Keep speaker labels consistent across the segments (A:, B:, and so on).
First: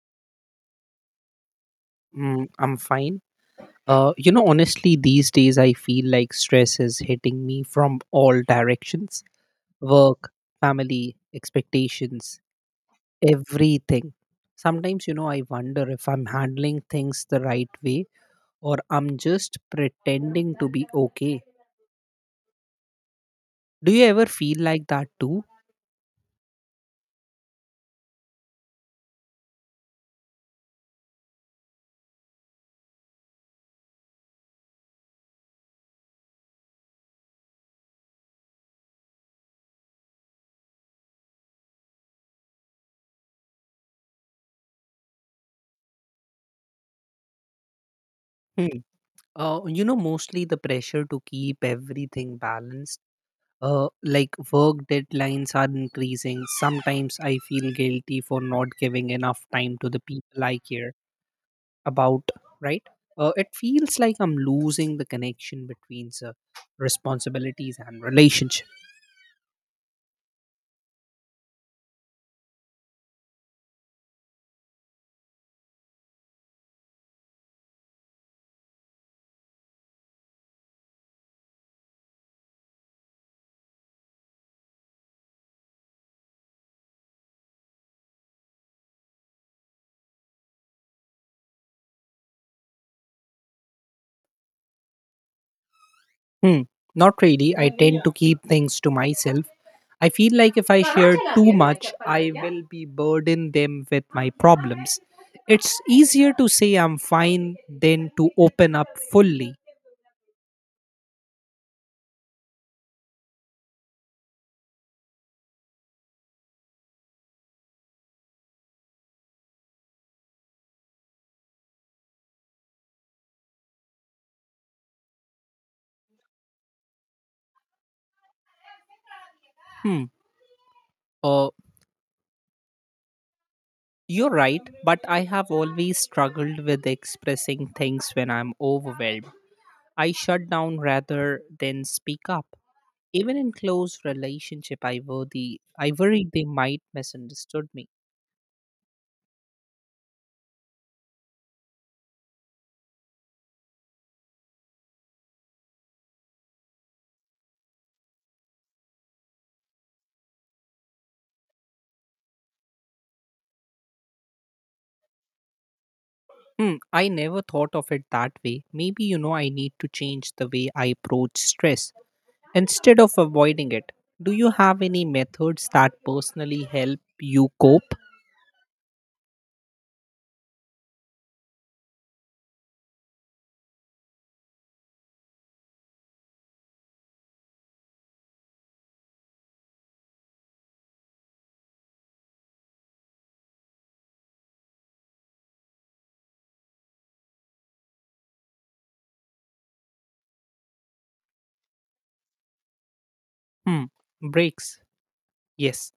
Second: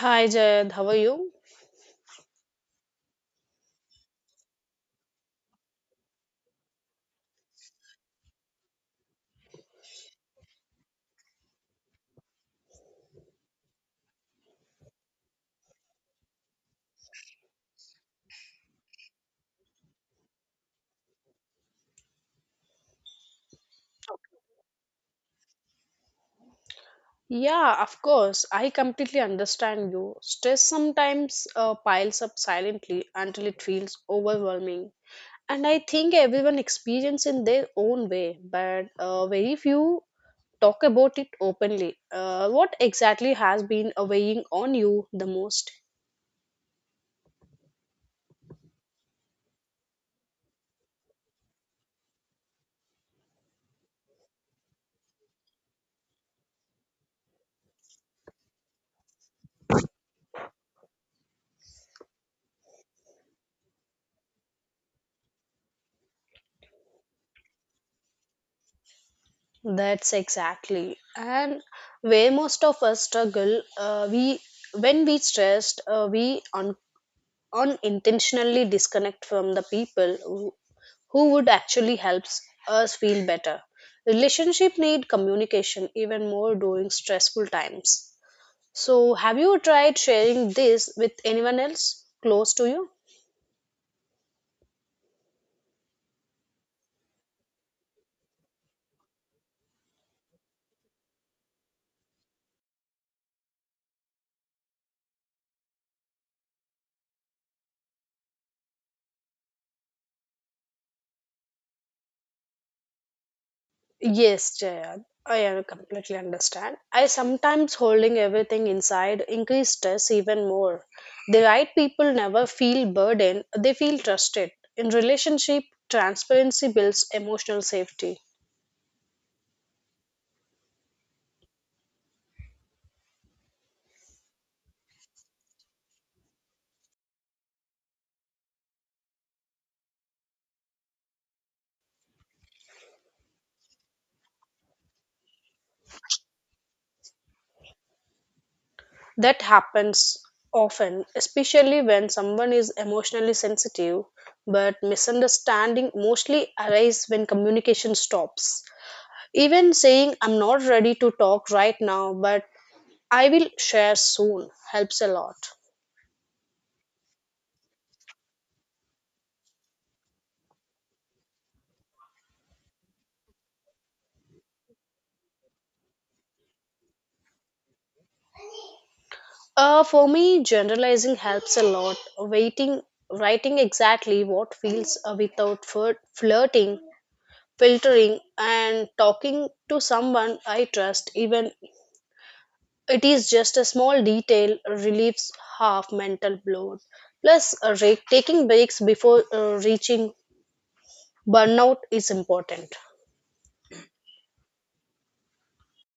A: Hi Jayad, how are you?
B: Mm, I'm fine. Honestly, these days I feel like stress is hitting me from all directions: work, family, expectations, everything. Sometimes, I wonder if I'm handling things the right way, or I'm just pretending to be okay. Do you ever feel like that too?
A: Yeah, of course. I completely understand you. Stress sometimes piles up silently until it feels overwhelming. And I think everyone experiences in their own way, but very few talk about it openly. What exactly has been weighing on you the most?
B: Hmm. Mostly the pressure to keep everything balanced, like work deadlines are increasing. Sometimes I feel guilty for not giving enough time to the people I care about, right? It feels like I'm losing the connection between responsibilities and relationship.
A: That's exactly. And where most of us struggle, we when we stressed, we unconsciously unintentionally disconnect from the people who would actually helps us feel better. Relationship need communication even more during stressful times. So have you tried sharing this with anyone else close to you?
B: Hmm. Not really, I tend to keep things to myself. I feel like if I share too much I will be burden them with my problems. It's easier to say I'm fine than to open up fully.
A: Yes, Jaya, I completely understand. I sometimes holding everything inside increase stress even more. The right people never feel burdened, they feel trusted. In relationship, transparency builds emotional safety.
B: Hmm. Uh, You're right, but I have always struggled with expressing things when I'm overwhelmed. I shut down rather than speak up. Even in close relationship, I worry they might misunderstood me.
A: That happens often, especially when someone is emotionally sensitive, but misunderstanding mostly arise when communication stops. Even saying, I'm not ready to talk right now, but I will share soon, helps a lot.
B: Hmm, I never thought of it that way. Maybe I need to change the way I approach stress instead of avoiding it. Do you have any methods that personally help you cope?
A: For me, generalizing helps a lot. Waiting, writing exactly what feels without flirt, filtering, and talking to someone I trust, even it is just a small detail relieves half mental load. Plus, taking breaks before reaching burnout is important.
B: Hmm, breaks. Yes.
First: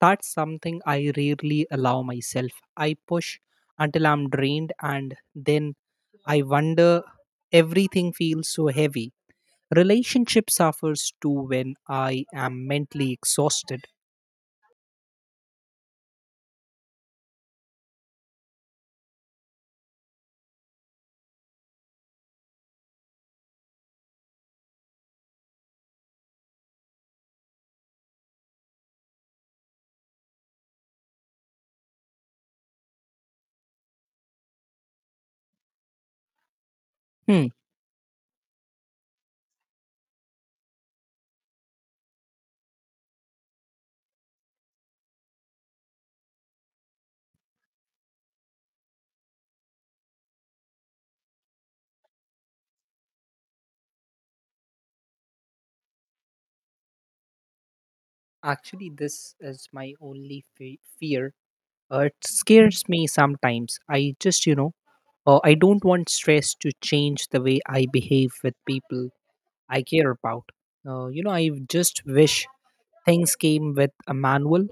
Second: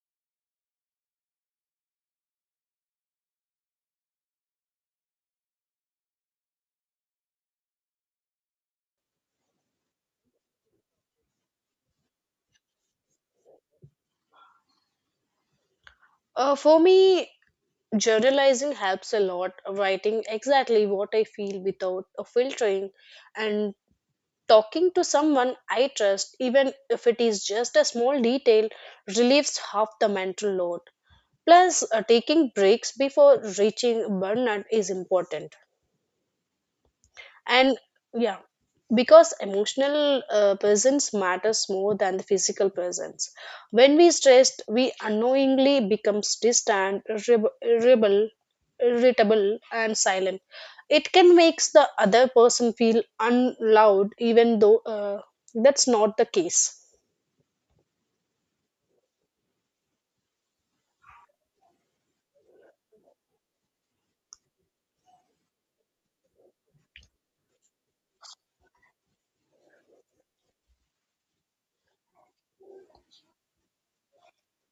B: That's something I rarely allow myself. I push until I'm drained, and then I wonder, everything feels so heavy. Relationship suffers too when I am mentally exhausted.
A: For me, journalizing helps a lot. Writing exactly what I feel without filtering and talking to someone I trust, even if it is just a small detail, relieves half the mental load. Plus, taking breaks before reaching burnout is important.
B: Hmm.
A: And yeah, because emotional presence matters more than the physical presence. When we stressed we unknowingly becomes distant, irritable, and silent. It can makes the other person feel unloved even though that's not the case.
B: Actually, this is my only fear. It scares me sometimes. I just, you know, I don't want stress to change the way I behave with people I care about. I just wish things came with a manual.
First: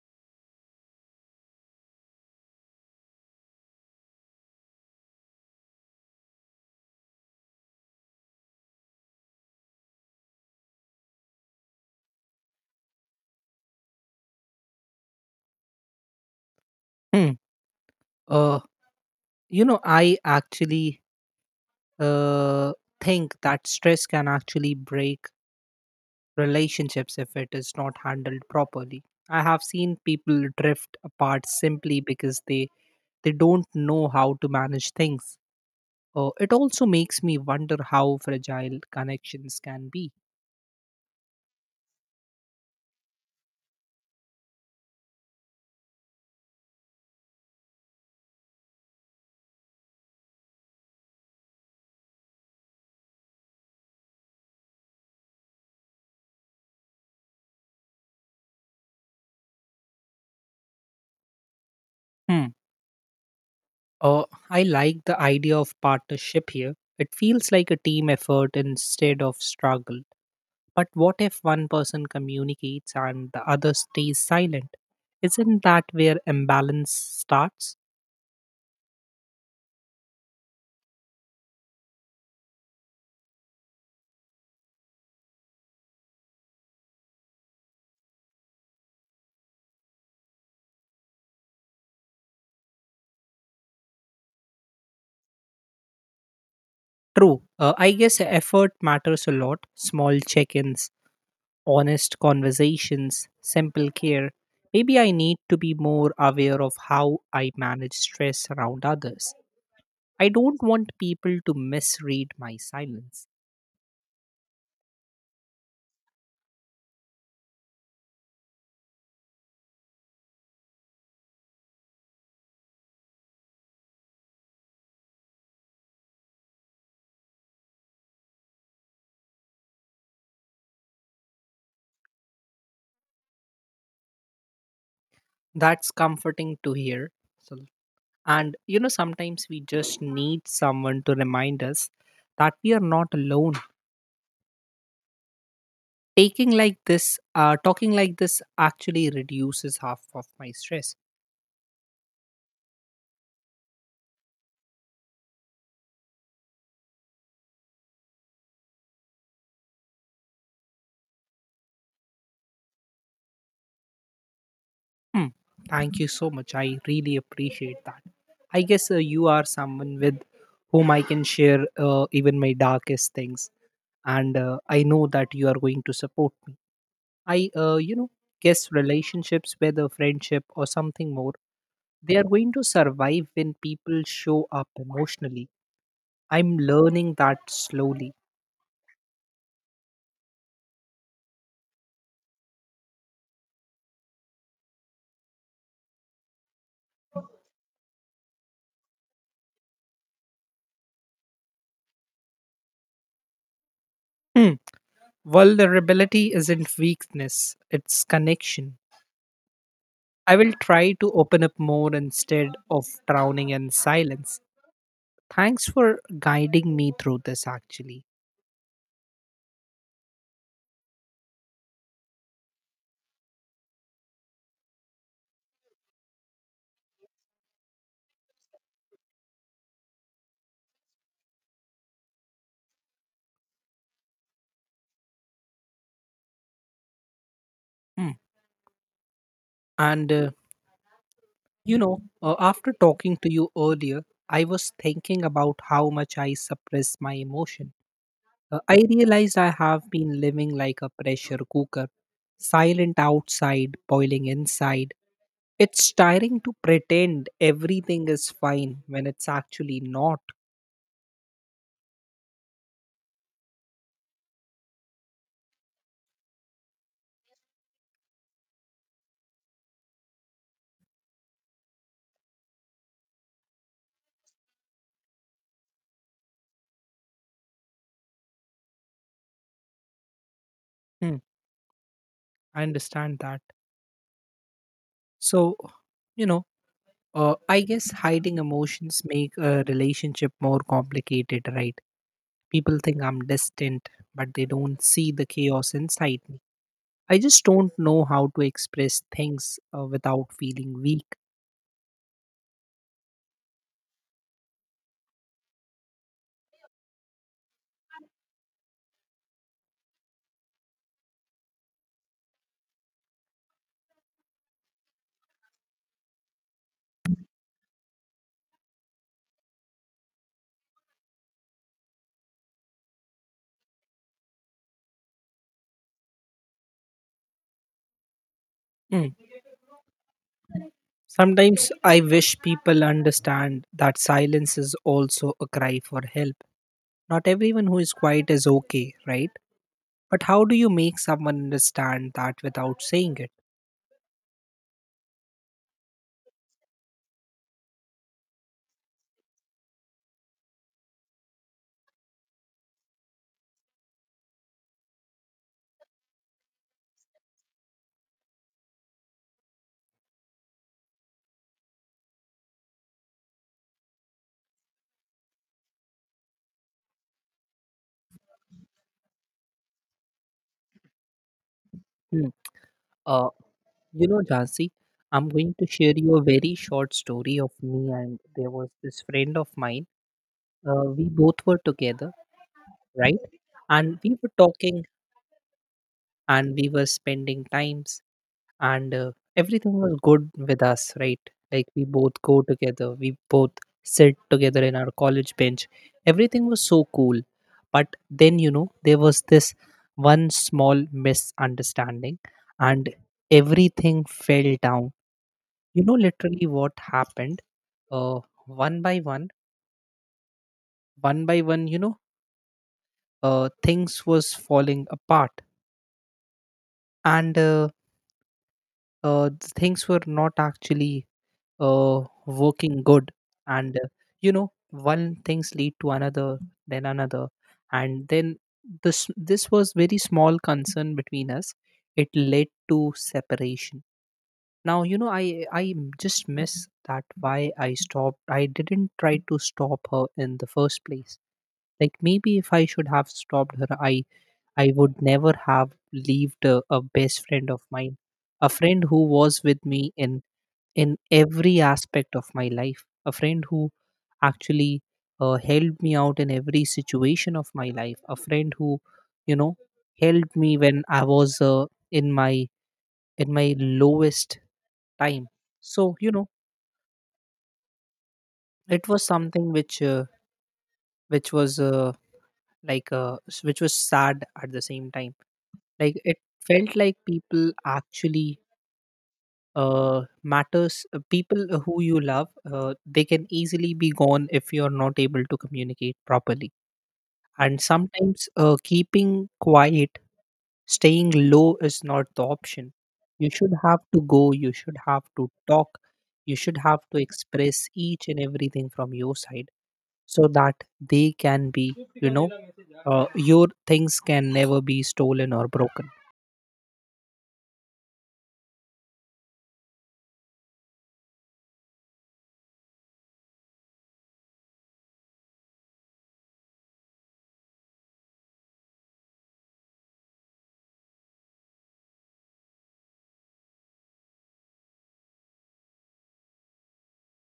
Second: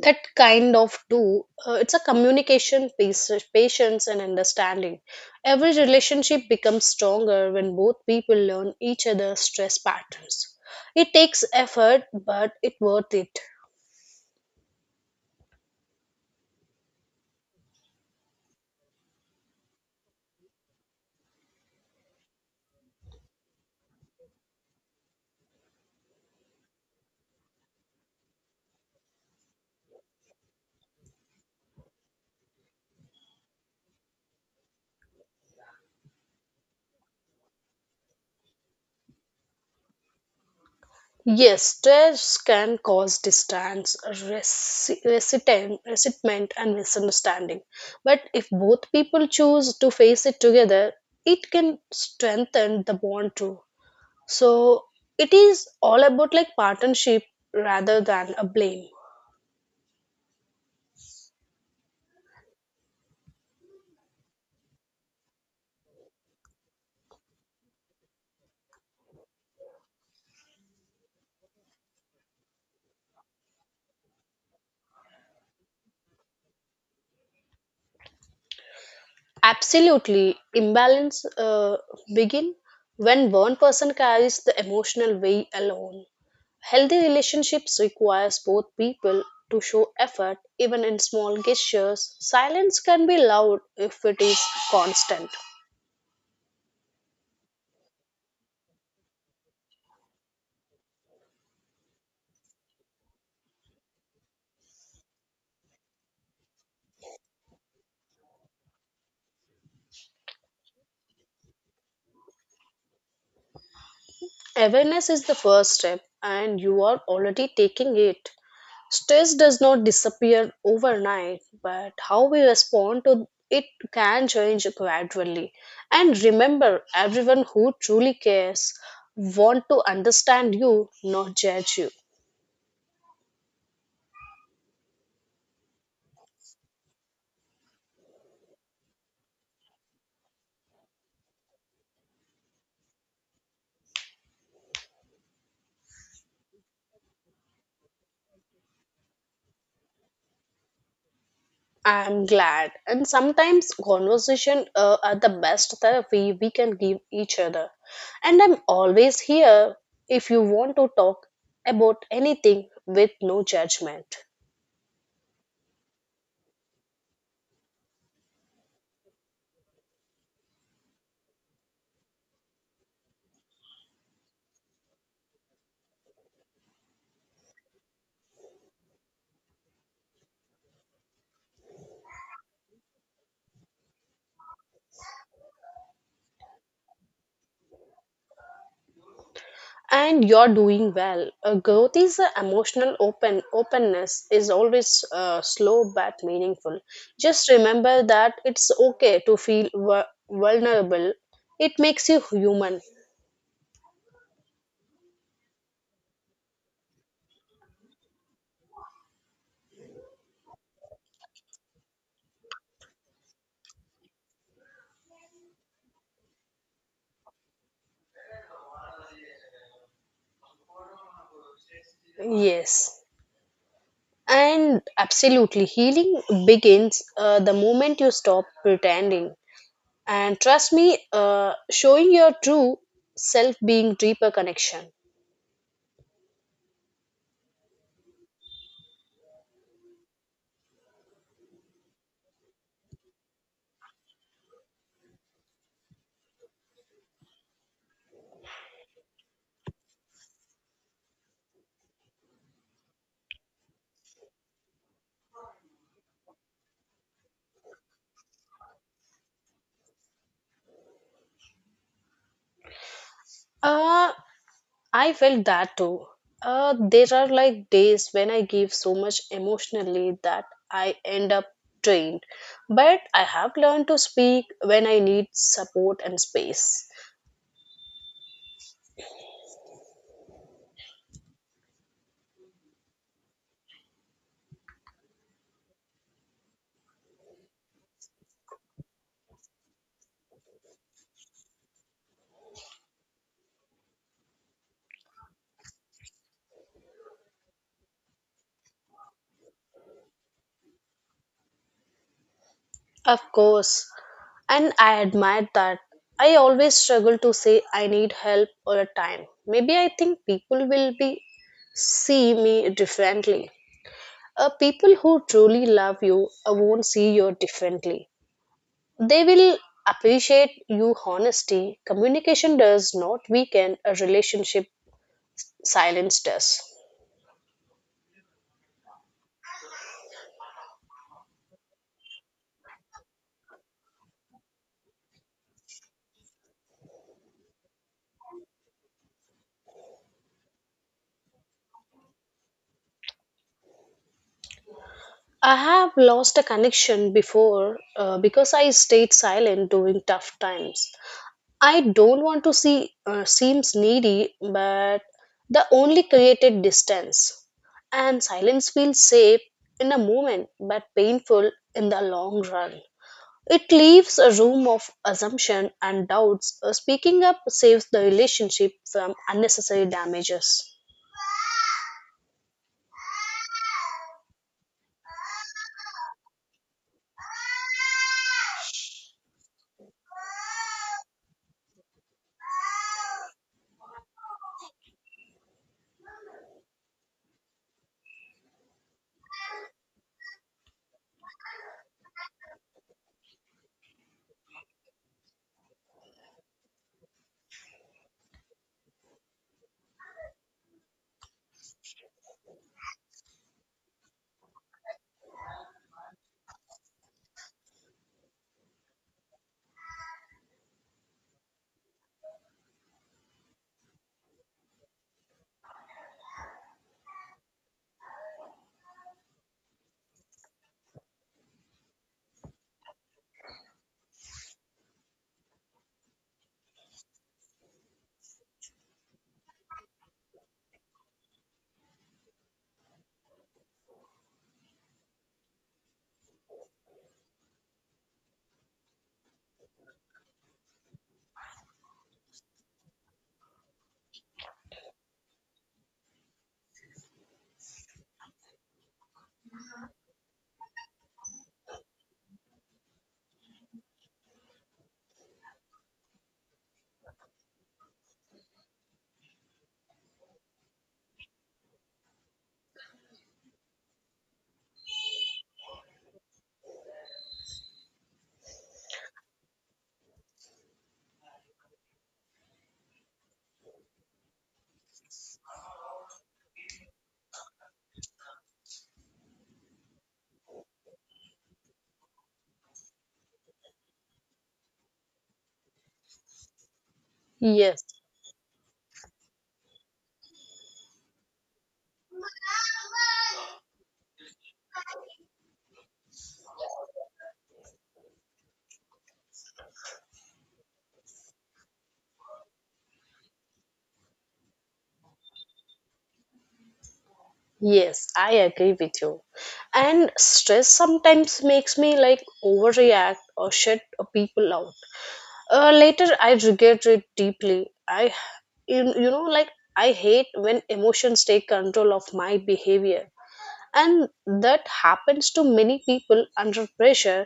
A: That kind of do, it's a communication piece, patience and understanding. Every relationship becomes stronger when both people learn each other's stress patterns. It takes effort but it worth it.
B: Hmm. Uh, I actually uh, think that stress can actually break relationships if it is not handled properly. I have seen people drift apart simply because they don't know how to manage things. It also makes me wonder how fragile connections can be.
A: Yes, stress can cause distance, resentment and misunderstanding, but if both people choose to face it together, it can strengthen the bond too. So it is all about like partnership rather than a blame.
B: Hmm. Uh, I like the idea of partnership here. It feels like a team effort instead of struggle. But what if one person communicates and the other stays silent? Isn't that where imbalance starts?
A: Absolutely, imbalance begin when one person carries the emotional weight alone. Healthy relationships requires both people to show effort even in small gestures. Silence can be loud if it is constant.
B: True. I guess effort matters a lot. Small check ins, honest conversations, simple care. Maybe I need to be more aware of how I manage stress around others. I don't want people to misread my silence.
A: Awareness is the first step and you are already taking it. Stress does not disappear overnight, but how we respond to it can change gradually. And remember, everyone who truly cares want to understand you, not judge you.
B: That's comforting to hear. So, sometimes we just need someone to remind us that we are not alone. Taking like this, talking like this actually reduces half of my stress.
A: I am glad. And sometimes conversation are the best therapy we can give each other. And I'm always here if you want to talk about anything with no judgment.
B: Hmm. Thank you so much. I really appreciate that. I guess you are someone with whom I can share even my darkest things, and I know that you are going to support me. I guess relationships, whether friendship or something more, they are going to survive when people show up emotionally. I'm learning that slowly.
A: And you're doing well. Growth is a emotional openness is always slow but meaningful. Just remember that it's okay to feel vulnerable. It makes you human.
B: Hmm. Vulnerability isn't weakness, it's connection. I will try to open up more instead of drowning in silence. Thanks for guiding me through this, actually.
A: Yes, and absolutely healing begins the moment you stop pretending. And trust me, showing your true self being deeper connection.
B: Hmm. And, uh, After talking to you earlier, I was thinking about how much I suppress my emotion. I realized I have been living like a pressure cooker, silent outside, boiling inside. It's tiring to pretend everything is fine when it's actually not.
A: uh, I felt that too. There are like days when I give so much emotionally that I end up drained. But I have learned to speak when I need support and space.
B: Hmm, I understand that. So, you know, I guess hiding emotions make a relationship more complicated, right? People think I'm distant, but they don't see the chaos inside me. I just don't know how to express things without feeling weak.
A: Of course, and I admire that. I always struggle to say I need help or a time. Maybe I think people will be see me differently. People who truly love you won't see you differently. They will appreciate you honesty. Communication does not weaken a relationship, silence does.
B: Sometimes I wish people understand that silence is also a cry for help. Not everyone who is quiet is okay, right? But how do you make someone understand that without saying it?
A: I have lost a connection before because I stayed silent during tough times. I don't want to seems needy, but the only created distance. And silence feels safe in a moment but painful in the long run. It leaves a room of assumption and doubts. Speaking up saves the relationship from unnecessary damages.
B: Hmm. Uh, Jansi, I'm going to share you a very short story of me, and there was this friend of mine. We both were together, right? And we were talking, and we were spending times, and everything was good with us, right? Like, we both go together, we both sit together in our college bench. Everything was so cool. But then, there was this one small misunderstanding, and everything fell down. You know, literally what happened, uh, one by one, one by one, things was falling apart. And uh, uh, things were not actually working good. And one things lead to another, then another, and then this was very small concern between us, it led to separation. Now, you know, I just miss that. Why I stopped, I didn't try to stop her in the first place? Like, maybe if I should have stopped her, I would never have believed a best friend of mine, a friend who was with me in every aspect of my life, a friend who actually helped me out in every situation of my life, a friend who, you know, helped me when I was in my lowest time. So, you know, it was something which was which was sad at the same time. Like, it felt like people actually matters. People who you love, they can easily be gone if you are not able to communicate properly, and
A: Yes,
B: sometimes keeping quiet, staying low is not the option. You should have to go, you should have to talk, you should have to express each and everything from your side, so that they can be, you know, your things can never be stolen or broken.
A: yes, I agree with you. And stress sometimes makes me like overreact or shut people out. Later, I regret it deeply. I, you know, like I hate when emotions take control of my behavior. And that happens to many people under pressure.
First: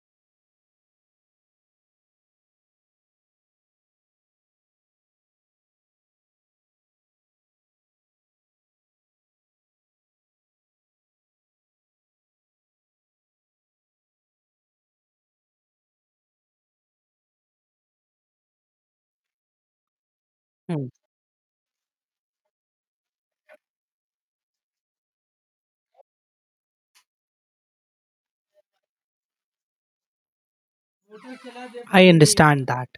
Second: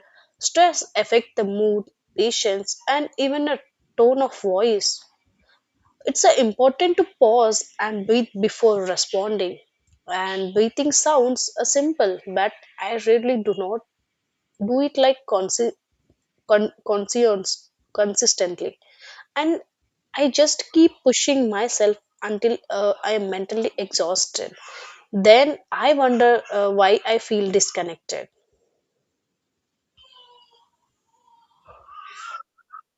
A: Stress affect the mood, patience and even a tone of voice. It's important to pause and breathe before responding. And breathing sounds simple but I really do not do it like consi- con- conscience consistently. And I just
B: Hmm,
A: keep pushing myself until I am mentally exhausted. Then I wonder why I feel disconnected.
B: I understand that.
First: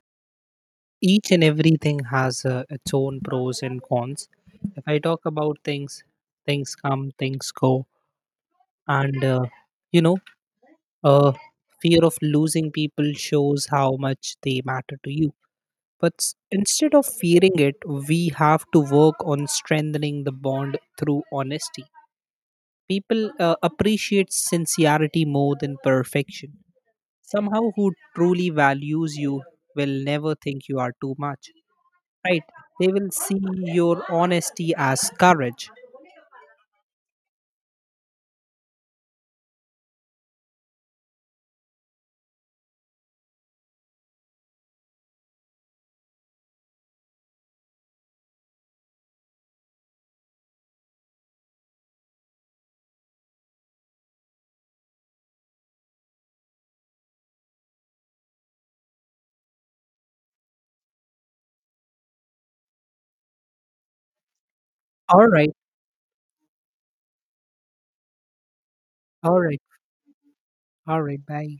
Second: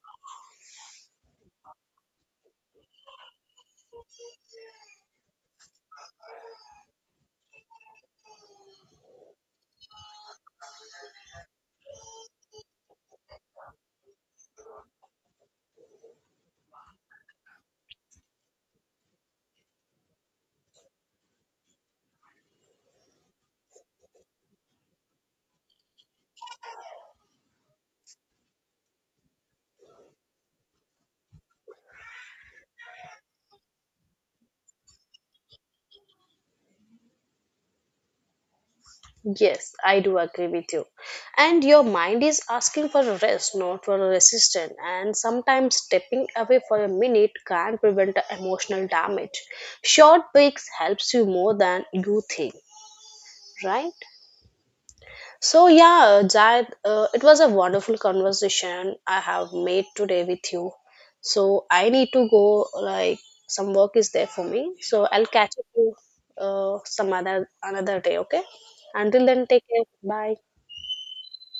B: Each and everything has its own pros and cons. If I talk about things, things come, things go, and, you know, uh, fear of losing people shows how much they matter to you. But instead of fearing it, we have to work on strengthening the bond through honesty. People appreciate sincerity more than perfection. Somehow, who truly values you will never think you are too much, right? They will see your honesty as courage.
A: Yes, I do agree with you. And your mind is asking for a rest, not for a resistance. And sometimes stepping away for a minute can prevent the emotional damage. Short breaks helps you more than you think, right? So yeah, Jayad, it was a wonderful conversation I have made today with you. So I need to go. Like some work is there for me. So
B: All
A: I'll
B: right,
A: catch you some other another day. Okay. Until
B: all
A: then,
B: right,
A: take care. Bye.
B: all right. Bye.